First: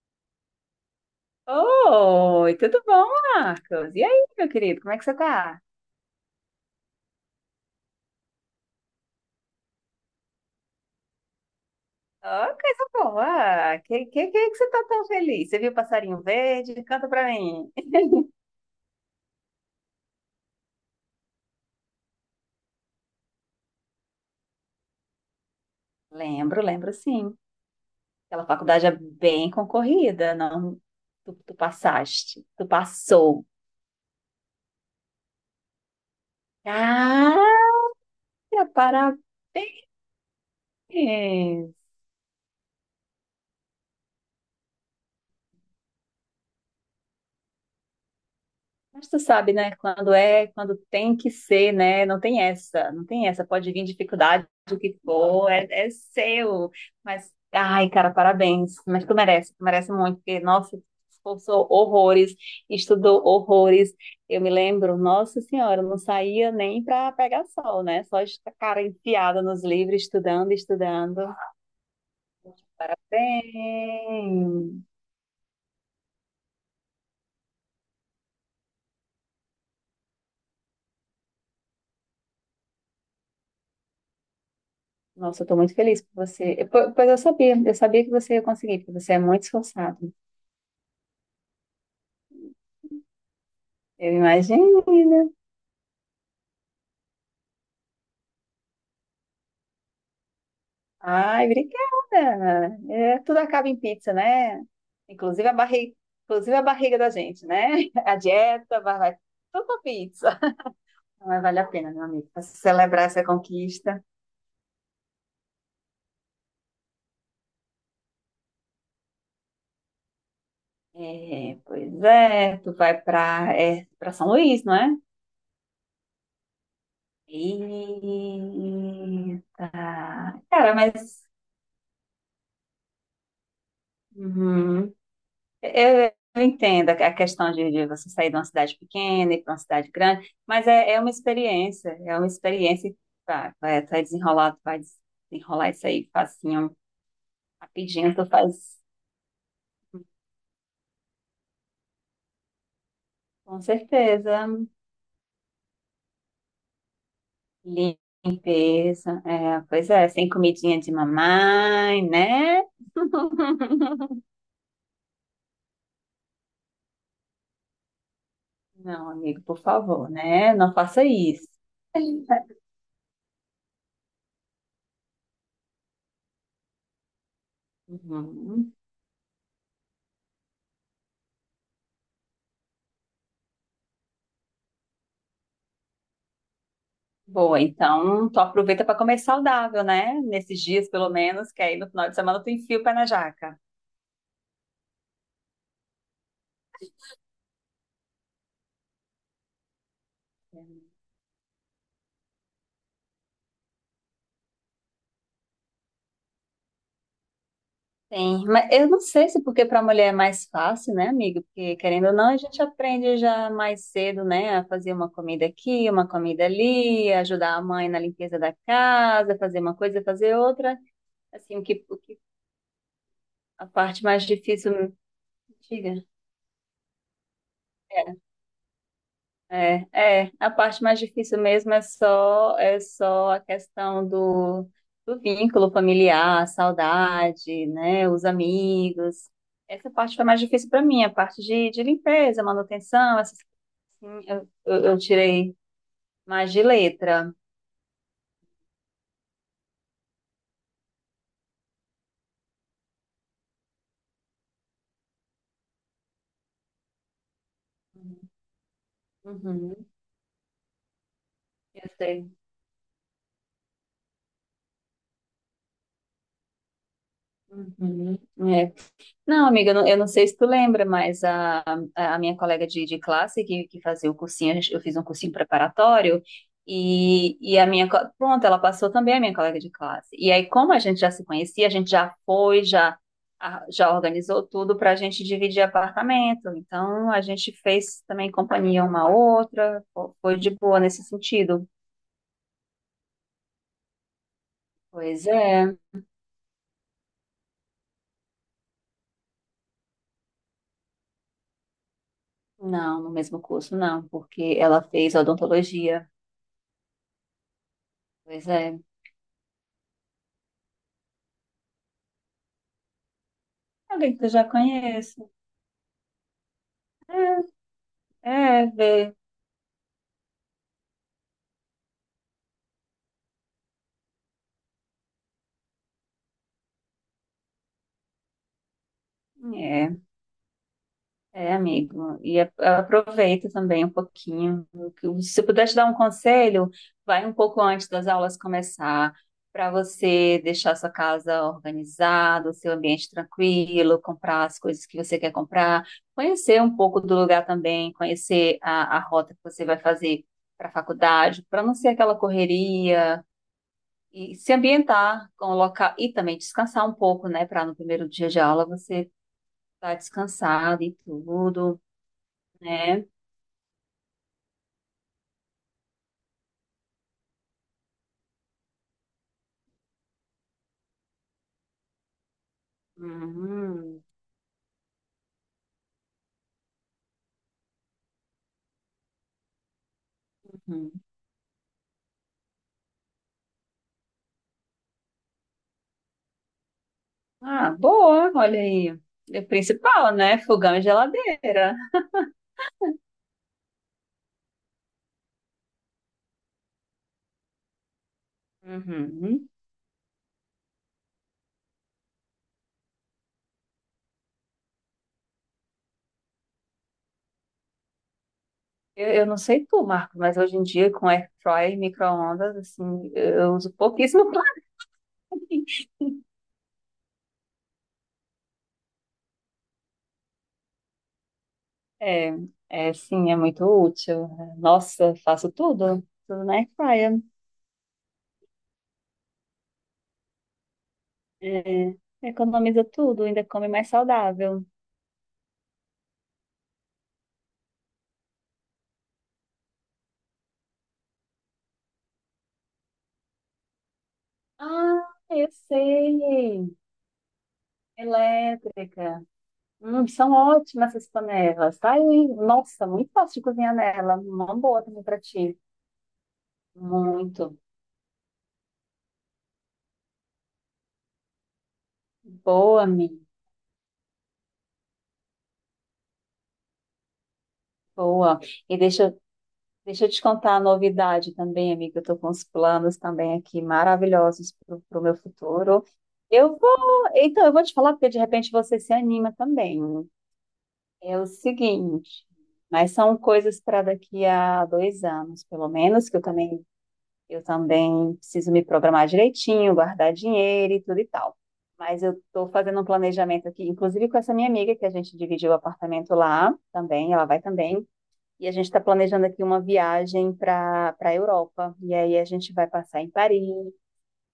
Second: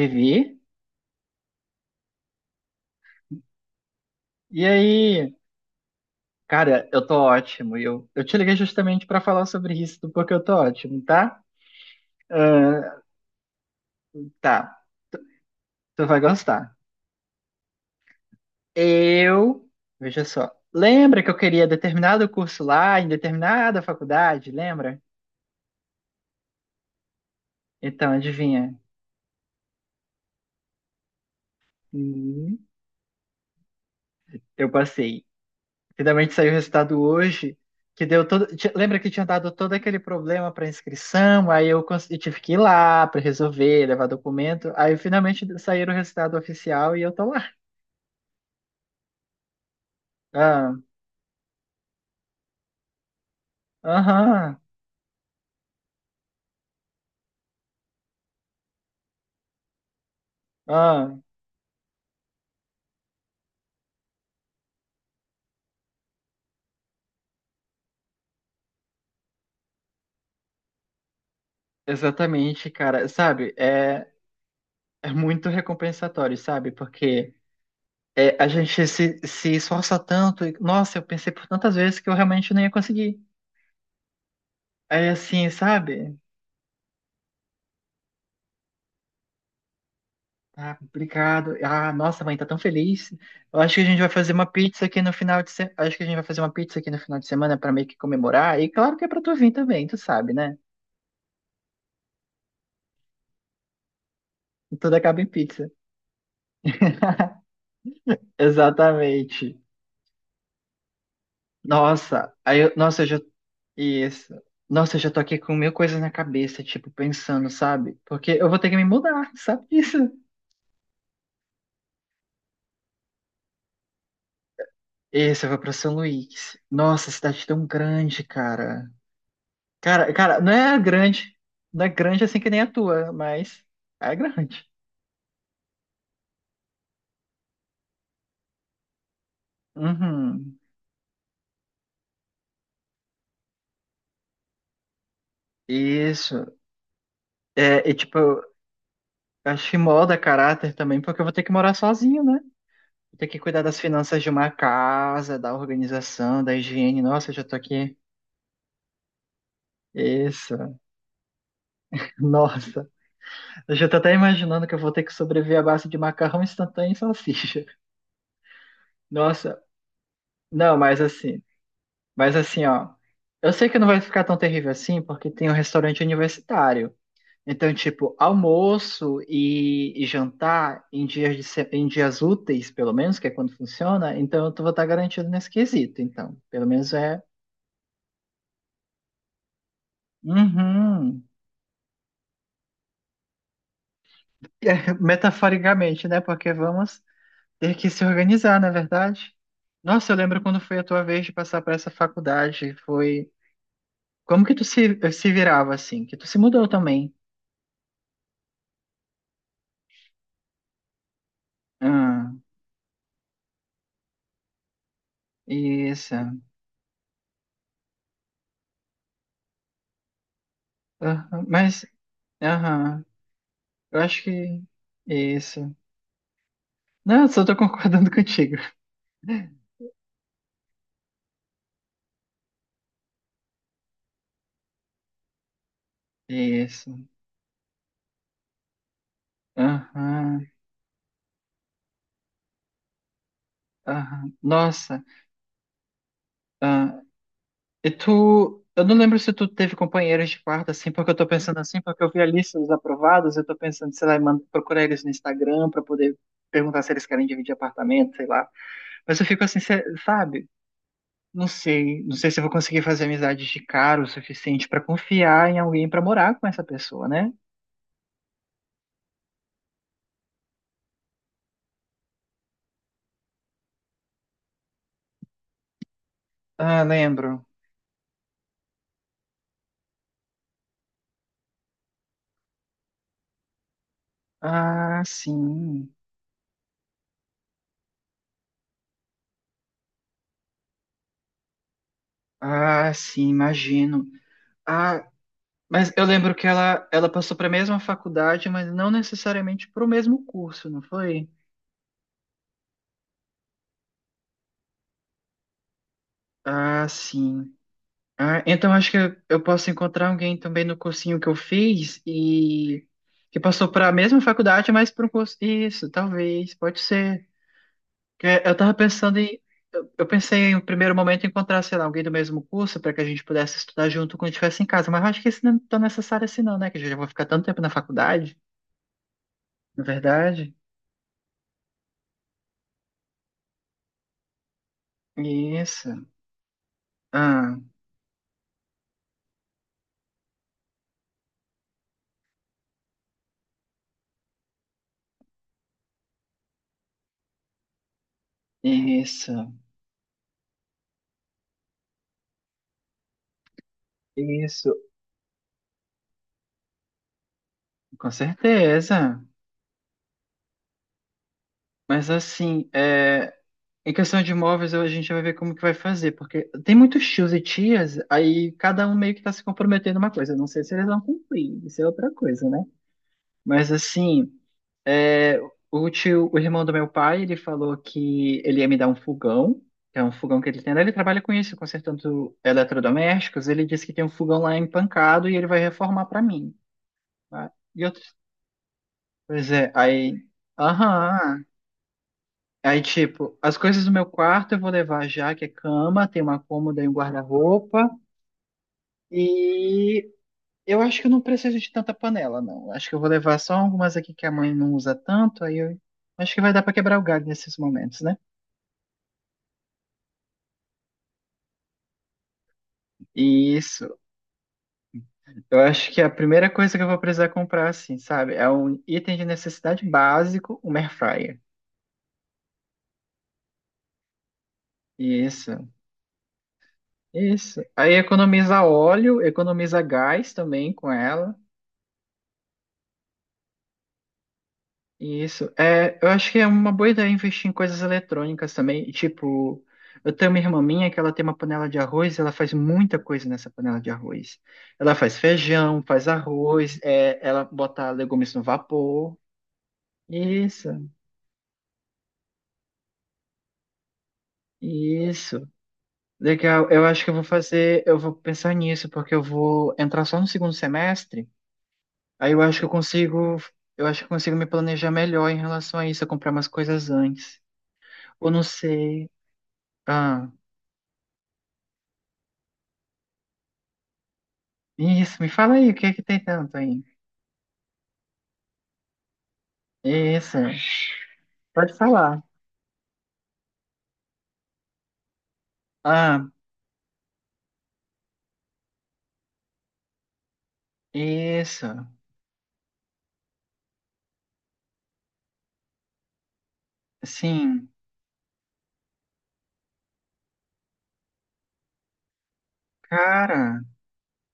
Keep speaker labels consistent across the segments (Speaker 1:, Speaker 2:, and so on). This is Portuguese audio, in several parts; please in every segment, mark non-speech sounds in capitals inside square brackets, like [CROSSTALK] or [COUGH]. Speaker 1: Vivi?
Speaker 2: Oi, tudo bom, Marcos? E aí, meu
Speaker 1: E
Speaker 2: querido, como é que você
Speaker 1: aí?
Speaker 2: tá?
Speaker 1: Cara, eu tô ótimo. E eu te liguei justamente pra falar sobre isso, do porque eu tô ótimo, tá?
Speaker 2: Ó, coisa
Speaker 1: Ah,
Speaker 2: boa! Que você
Speaker 1: tá,
Speaker 2: tá tão feliz? Você viu o
Speaker 1: tu vai
Speaker 2: passarinho
Speaker 1: gostar.
Speaker 2: verde? Canta pra mim.
Speaker 1: Eu, veja só, lembra que eu queria determinado curso lá, em determinada faculdade, lembra?
Speaker 2: [LAUGHS] Lembro sim.
Speaker 1: Então,
Speaker 2: Aquela
Speaker 1: adivinha?
Speaker 2: faculdade é bem concorrida, não? Tu, tu passaste,
Speaker 1: Hum,
Speaker 2: tu passou.
Speaker 1: eu passei. Finalmente saiu o resultado
Speaker 2: Ah,
Speaker 1: hoje, que deu todo. Lembra que
Speaker 2: parabéns!
Speaker 1: tinha dado todo aquele problema para inscrição? Aí eu, eu tive que ir lá para resolver, levar documento. Aí finalmente saiu o resultado oficial e eu tô lá.
Speaker 2: Mas tu sabe, né? Quando é,
Speaker 1: Ah,
Speaker 2: quando tem que ser, né? Não tem essa. Pode vir dificuldade,
Speaker 1: aham,
Speaker 2: o que for, é seu. Mas, ai, cara, parabéns. Mas tu merece muito, porque, nossa,
Speaker 1: ah,
Speaker 2: esforçou horrores, estudou horrores. Eu me lembro, nossa senhora, eu não saía nem para pegar sol, né? Só esta cara enfiada nos livros, estudando, estudando.
Speaker 1: exatamente, cara. Sabe, é,
Speaker 2: Parabéns!
Speaker 1: é muito recompensatório, sabe? Porque é, a gente se esforça tanto. E, nossa, eu pensei por tantas vezes que eu realmente não ia conseguir. Aí
Speaker 2: Nossa, eu
Speaker 1: assim,
Speaker 2: tô muito feliz
Speaker 1: sabe?
Speaker 2: por você. Pois eu sabia que você ia conseguir, porque você é muito esforçado.
Speaker 1: Ah, complicado. Ah, nossa, mãe, tá tão feliz. Eu acho que a gente vai
Speaker 2: Eu
Speaker 1: fazer uma
Speaker 2: imagino.
Speaker 1: pizza aqui no final de semana. Acho que a gente vai fazer uma pizza aqui no final de semana pra meio que comemorar. E claro que é pra tu vir também, tu sabe, né?
Speaker 2: Ai, obrigada. É, tudo acaba em pizza, né?
Speaker 1: Tudo acaba em
Speaker 2: Inclusive a
Speaker 1: pizza.
Speaker 2: barriga, inclusive a barriga da gente, né? [LAUGHS] A dieta, vai
Speaker 1: Exatamente.
Speaker 2: tudo pra pizza. Mas vale a pena, meu amigo,
Speaker 1: Nossa,
Speaker 2: pra celebrar
Speaker 1: eu já.
Speaker 2: essa conquista.
Speaker 1: Isso. Nossa, eu já tô aqui com mil coisas na cabeça, tipo, pensando, sabe? Porque eu vou ter que me mudar, sabe disso?
Speaker 2: É, pois é, tu vai pra São Luís, não é?
Speaker 1: Isso, eu vou pra São Luís. Nossa, cidade tão grande, cara.
Speaker 2: Eita.
Speaker 1: Cara, não
Speaker 2: Cara,
Speaker 1: é
Speaker 2: mas.
Speaker 1: grande. Não é grande assim que nem a tua, mas é grande.
Speaker 2: Uhum. Eu entendo a questão de você sair de uma cidade pequena e ir para uma cidade grande,
Speaker 1: Uhum.
Speaker 2: mas é uma experiência que vai desenrolar isso aí
Speaker 1: Isso.
Speaker 2: facinho,
Speaker 1: É, e
Speaker 2: rapidinho,
Speaker 1: tipo,
Speaker 2: tu
Speaker 1: eu
Speaker 2: faz
Speaker 1: acho que molda caráter também, porque eu vou ter que morar sozinho, né? Vou ter que
Speaker 2: com
Speaker 1: cuidar das finanças de
Speaker 2: certeza.
Speaker 1: uma casa, da organização, da higiene. Nossa, eu já tô aqui.
Speaker 2: Limpeza, é, pois é, sem
Speaker 1: Isso.
Speaker 2: comidinha de mamãe,
Speaker 1: [LAUGHS]
Speaker 2: né?
Speaker 1: Nossa. Eu já tô até
Speaker 2: [LAUGHS]
Speaker 1: imaginando que eu vou ter que sobreviver à base de macarrão instantâneo e salsicha.
Speaker 2: Não, amigo, por
Speaker 1: Nossa.
Speaker 2: favor, né? Não
Speaker 1: Não, mas
Speaker 2: faça
Speaker 1: assim.
Speaker 2: isso.
Speaker 1: Mas
Speaker 2: [LAUGHS]
Speaker 1: assim, ó. Eu sei que não vai ficar tão terrível assim, porque tem um restaurante universitário. Então, tipo,
Speaker 2: Uhum.
Speaker 1: almoço e jantar em dias, de se- em dias úteis, pelo menos, que é quando funciona, então vou estar garantido nesse quesito, então. Pelo menos é.
Speaker 2: Boa, então tu aproveita para comer saudável, né? Nesses dias, pelo
Speaker 1: Uhum.
Speaker 2: menos, que aí no final de semana tu enfia o pé na jaca.
Speaker 1: É, metaforicamente, né? Porque vamos ter que se organizar, na verdade? Nossa, eu lembro quando foi a tua vez de passar por essa faculdade, foi. Como que tu se virava assim? Que tu se mudou também.
Speaker 2: Sim, mas eu não sei se porque para mulher é mais fácil, né, amiga? Porque querendo ou não,
Speaker 1: Ah,
Speaker 2: a gente aprende já mais cedo, né, a fazer uma comida aqui, uma
Speaker 1: isso.
Speaker 2: comida ali, ajudar a mãe na limpeza da casa, fazer uma coisa, fazer outra.
Speaker 1: Aham,
Speaker 2: Assim,
Speaker 1: mas,
Speaker 2: o que
Speaker 1: aham,
Speaker 2: a
Speaker 1: eu
Speaker 2: parte
Speaker 1: acho
Speaker 2: mais
Speaker 1: que.
Speaker 2: difícil,
Speaker 1: Isso.
Speaker 2: diga.
Speaker 1: Não, só tô concordando [LAUGHS] contigo.
Speaker 2: É, a parte mais difícil mesmo é só a questão do vínculo familiar, a
Speaker 1: Isso.
Speaker 2: saudade, né, os amigos. Essa parte foi
Speaker 1: Aham,
Speaker 2: mais difícil para mim, a parte de limpeza, manutenção, essas, assim,
Speaker 1: aham.
Speaker 2: eu
Speaker 1: Nossa,
Speaker 2: tirei mais de
Speaker 1: ah,
Speaker 2: letra.
Speaker 1: e tu. Eu não lembro se tu teve companheiros de quarto, assim, porque eu tô pensando assim, porque eu vi a lista dos aprovados, eu tô pensando, sei lá, em procurar eles no Instagram pra poder perguntar se eles querem dividir apartamento, sei lá. Mas eu fico assim,
Speaker 2: Uhum,
Speaker 1: sabe? Não
Speaker 2: eu
Speaker 1: sei, não sei
Speaker 2: sei.
Speaker 1: se eu vou conseguir fazer amizades de cara o suficiente pra confiar em alguém pra morar com essa pessoa, né?
Speaker 2: Uhum. é. Não, amiga, eu não sei se tu lembra, mas a minha colega de classe que fazia o cursinho, eu fiz um cursinho preparatório
Speaker 1: Ah, lembro.
Speaker 2: e a minha, pronto, ela passou também a minha colega de classe. E aí, como a gente já se conhecia, a gente já foi, já, a- já organizou tudo para a
Speaker 1: Ah,
Speaker 2: gente dividir
Speaker 1: sim.
Speaker 2: apartamento. Então, a gente fez também companhia uma à outra, foi de boa nesse sentido.
Speaker 1: Ah, sim, imagino. Ah,
Speaker 2: Pois é,
Speaker 1: mas eu lembro que ela passou para a mesma faculdade, mas não necessariamente para o mesmo curso, não foi?
Speaker 2: não, no mesmo curso não, porque ela fez odontologia.
Speaker 1: Ah, sim. Ah,
Speaker 2: Pois é,
Speaker 1: então acho que eu posso encontrar alguém também no cursinho que eu fiz e que passou para a
Speaker 2: alguém
Speaker 1: mesma
Speaker 2: que eu já
Speaker 1: faculdade, mas para um
Speaker 2: conheço.
Speaker 1: curso. Isso, talvez, pode ser. Que eu
Speaker 2: É,
Speaker 1: tava
Speaker 2: vê.
Speaker 1: pensando em. Eu pensei em um primeiro momento em encontrar, sei lá, alguém do mesmo curso para que a gente pudesse estudar junto quando estivesse em casa, mas eu acho que isso não é tão necessário assim, não, né? Que eu já vou ficar tanto tempo na faculdade, na
Speaker 2: É,
Speaker 1: verdade.
Speaker 2: amigo. Aproveita também um pouquinho. Se eu puder te dar um
Speaker 1: Isso.
Speaker 2: conselho, vai um
Speaker 1: Ah.
Speaker 2: pouco antes das aulas começar, para você deixar sua casa organizada, o seu ambiente tranquilo, comprar as coisas que você quer comprar, conhecer um pouco do lugar também, conhecer a
Speaker 1: Isso,
Speaker 2: rota que você vai fazer para a faculdade, para não ser aquela correria. E se
Speaker 1: isso,
Speaker 2: ambientar com o local e também descansar um pouco, né? Para no primeiro
Speaker 1: com
Speaker 2: dia de aula você
Speaker 1: certeza.
Speaker 2: tá descansada e tudo,
Speaker 1: Mas assim,
Speaker 2: né?
Speaker 1: é, em questão de imóveis, a gente vai ver como que vai fazer, porque tem muitos tios e tias, aí cada um meio que está se comprometendo uma coisa. Eu não sei se eles vão cumprir, isso é outra coisa, né? Mas
Speaker 2: Uhum,
Speaker 1: assim, é, o tio, o irmão do meu pai, ele falou que ele ia me dar um fogão, que é um fogão que ele tem lá. Ele
Speaker 2: uhum.
Speaker 1: trabalha com isso, consertando eletrodomésticos. Ele disse que tem um fogão lá empancado e ele vai reformar para mim, tá?
Speaker 2: Ah,
Speaker 1: E outros.
Speaker 2: boa, olha aí. É o
Speaker 1: Pois é,
Speaker 2: principal,
Speaker 1: aí.
Speaker 2: né? Fogão e
Speaker 1: Aham.
Speaker 2: geladeira.
Speaker 1: Aí, tipo, as coisas do meu quarto eu vou levar já, que é cama, tem uma cômoda e um guarda-roupa.
Speaker 2: Uhum.
Speaker 1: E eu acho que eu não preciso de tanta panela, não. Acho que eu vou levar só algumas aqui que a mãe não usa tanto, aí eu acho que vai dar pra quebrar o galho nesses momentos, né?
Speaker 2: Eu não sei tu, Marco, mas hoje em dia com air fryer e micro-ondas, assim, eu uso
Speaker 1: Isso.
Speaker 2: pouquíssimo [LAUGHS]
Speaker 1: Eu
Speaker 2: planejamento.
Speaker 1: acho que a primeira coisa que eu vou precisar comprar, assim, sabe? É um item de necessidade básico, um air fryer.
Speaker 2: É, sim, é muito útil. Nossa, faço
Speaker 1: Isso,
Speaker 2: tudo, tudo na air fryer.
Speaker 1: isso. Aí economiza óleo, economiza gás também com ela.
Speaker 2: É, economiza tudo, ainda come mais saudável.
Speaker 1: Isso. É, eu acho que é uma boa ideia investir em coisas eletrônicas também. Tipo, eu tenho uma irmã minha que ela tem uma panela de arroz, ela faz muita coisa nessa panela de arroz. Ela
Speaker 2: Ah,
Speaker 1: faz
Speaker 2: eu
Speaker 1: feijão, faz
Speaker 2: sei.
Speaker 1: arroz, é, ela bota legumes no vapor.
Speaker 2: Elétrica. São
Speaker 1: Isso,
Speaker 2: ótimas essas panelas, tá? E, nossa, muito fácil de cozinhar nela. Uma boa também para
Speaker 1: isso.
Speaker 2: ti.
Speaker 1: Legal. Eu acho que eu vou
Speaker 2: Muito.
Speaker 1: fazer, eu vou pensar nisso, porque eu vou entrar só no segundo semestre. Aí eu acho que eu
Speaker 2: Boa, amiga.
Speaker 1: consigo, eu acho que eu consigo me planejar melhor em relação a isso, eu comprar umas coisas antes. Ou
Speaker 2: Boa.
Speaker 1: não
Speaker 2: E
Speaker 1: sei.
Speaker 2: deixa eu te
Speaker 1: Ah.
Speaker 2: contar a novidade também, amiga. Eu tô com uns planos também aqui maravilhosos para o meu
Speaker 1: Isso, me fala aí, o
Speaker 2: futuro.
Speaker 1: que é que tem tanto
Speaker 2: Eu
Speaker 1: aí?
Speaker 2: vou. Então, eu vou te falar, porque de repente você se anima também.
Speaker 1: Isso,
Speaker 2: É o
Speaker 1: pode falar.
Speaker 2: seguinte. Mas são coisas para daqui a 2 anos, pelo menos, que eu
Speaker 1: Ah,
Speaker 2: também eu também preciso me programar direitinho, guardar dinheiro e tudo e tal.
Speaker 1: isso,
Speaker 2: Mas eu estou fazendo um planejamento aqui, inclusive com essa minha amiga, que a gente dividiu o apartamento lá também, ela vai
Speaker 1: sim,
Speaker 2: também. E a gente está planejando aqui uma viagem para a Europa. E aí a gente vai passar em Paris,
Speaker 1: cara,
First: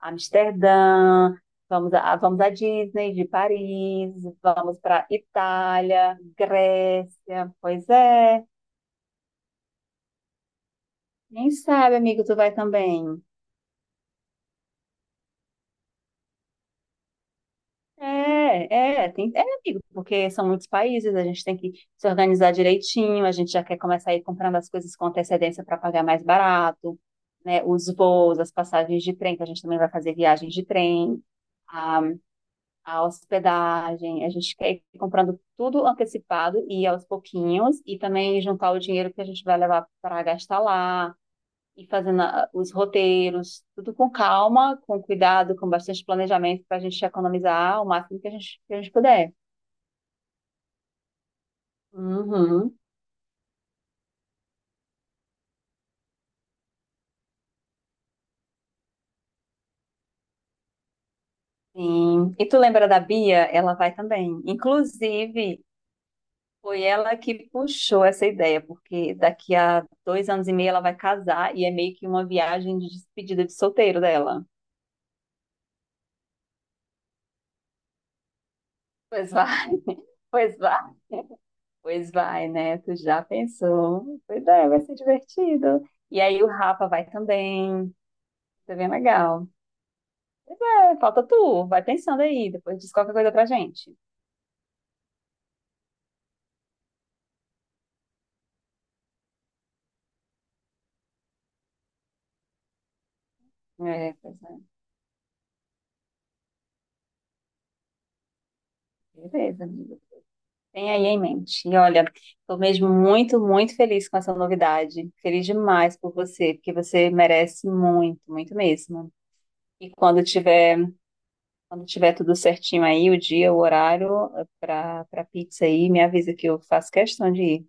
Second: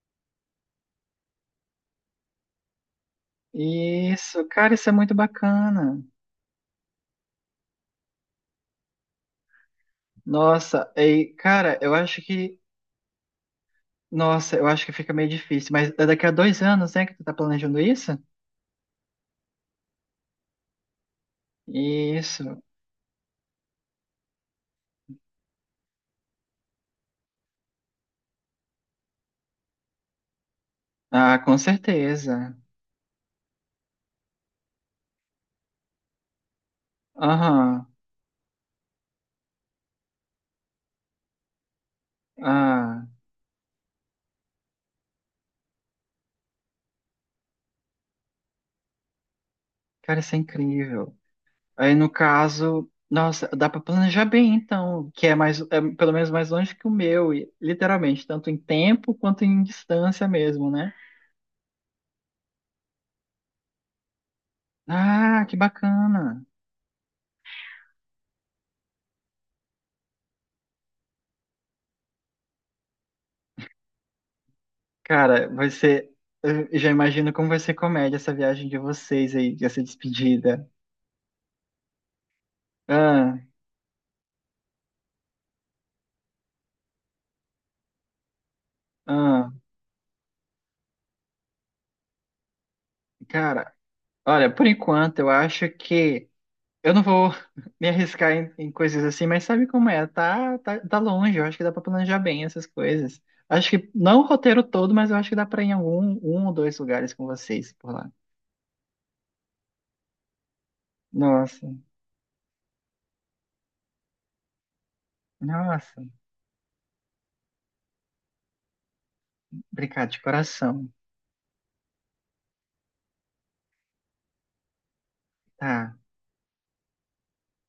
Speaker 2: Amsterdã, vamos à Disney de Paris,
Speaker 1: isso, cara,
Speaker 2: vamos
Speaker 1: isso é
Speaker 2: para
Speaker 1: muito bacana.
Speaker 2: Itália, Grécia. Pois é,
Speaker 1: Nossa, ei,
Speaker 2: quem
Speaker 1: cara, eu
Speaker 2: sabe,
Speaker 1: acho
Speaker 2: amigo, tu vai
Speaker 1: que,
Speaker 2: também.
Speaker 1: nossa, eu acho que fica meio difícil, mas é daqui a 2 anos, né, que tu tá planejando isso?
Speaker 2: Amigo, porque são muitos países, a gente tem que se
Speaker 1: Isso,
Speaker 2: organizar direitinho, a gente já quer começar a ir comprando as coisas com antecedência para pagar mais barato, né? Os voos, as passagens de trem, que a gente também vai fazer viagens de trem,
Speaker 1: ah, com
Speaker 2: a,
Speaker 1: certeza.
Speaker 2: a hospedagem, a gente quer ir comprando tudo antecipado e aos pouquinhos,
Speaker 1: Aham,
Speaker 2: e também juntar o dinheiro que a gente vai levar para gastar lá e fazendo os
Speaker 1: ah,
Speaker 2: roteiros, tudo com calma, com cuidado, com bastante planejamento para a gente economizar o máximo que que a gente puder.
Speaker 1: cara, isso é incrível. Aí no
Speaker 2: Uhum,
Speaker 1: caso, nossa, dá para planejar bem então, que é mais, é pelo menos mais longe que o meu, e, literalmente, tanto em tempo quanto em distância mesmo, né?
Speaker 2: sim. E tu lembra da Bia? Ela vai também.
Speaker 1: Ah, que
Speaker 2: Inclusive,
Speaker 1: bacana.
Speaker 2: foi ela que puxou essa ideia, porque daqui a 2 anos e meio ela vai casar e é meio que uma viagem de despedida de solteiro dela.
Speaker 1: Cara, vai ser, eu já imagino como vai ser comédia essa viagem de
Speaker 2: Pois
Speaker 1: vocês
Speaker 2: vai,
Speaker 1: aí, essa
Speaker 2: [LAUGHS] pois
Speaker 1: despedida.
Speaker 2: vai, pois vai, né? Tu já
Speaker 1: Ah,
Speaker 2: pensou? Pois é, vai ser divertido. E aí o Rafa vai também. Isso é bem legal.
Speaker 1: ah,
Speaker 2: É, falta tu, vai pensando aí, depois diz qualquer coisa pra
Speaker 1: cara,
Speaker 2: gente.
Speaker 1: olha, por enquanto eu acho que eu não vou [LAUGHS] me arriscar em coisas assim, mas sabe como é? Tá, tá longe, eu acho que dá pra planejar bem essas coisas. Acho que
Speaker 2: É,
Speaker 1: não o
Speaker 2: pois é.
Speaker 1: roteiro todo, mas eu acho que dá pra ir em algum, um ou dois lugares com vocês por lá.
Speaker 2: Beleza, amigo. Tem aí em
Speaker 1: Nossa,
Speaker 2: mente. E olha, tô mesmo muito, muito feliz com essa novidade. Feliz demais
Speaker 1: nossa,
Speaker 2: por você, porque você merece muito, muito mesmo. E
Speaker 1: obrigado de coração.
Speaker 2: quando tiver tudo certinho aí, o dia, o horário para pizza aí,
Speaker 1: Tá,
Speaker 2: me avisa que eu faço questão de ir.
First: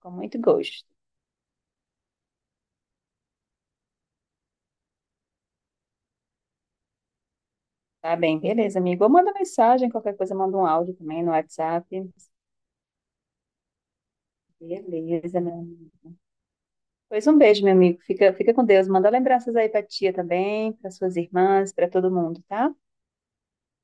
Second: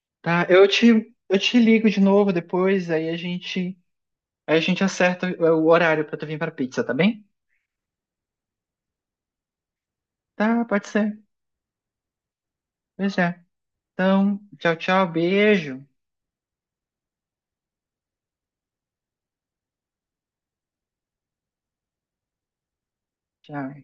Speaker 2: Com muito
Speaker 1: tá,
Speaker 2: gosto.
Speaker 1: eu te ligo de novo depois, aí a gente acerta o horário pra tu vir pra pizza, tá bem?
Speaker 2: Tá bem, beleza, amigo. Ou manda mensagem, qualquer coisa, manda
Speaker 1: Tá,
Speaker 2: um
Speaker 1: pode
Speaker 2: áudio
Speaker 1: ser.
Speaker 2: também no WhatsApp.
Speaker 1: Pois é. Então, tchau, tchau,
Speaker 2: Beleza, meu
Speaker 1: beijo.
Speaker 2: amigo. Pois um beijo, meu amigo. Fica com Deus. Manda lembranças aí pra tia também, para suas irmãs, para todo mundo, tá?
Speaker 1: Tchau.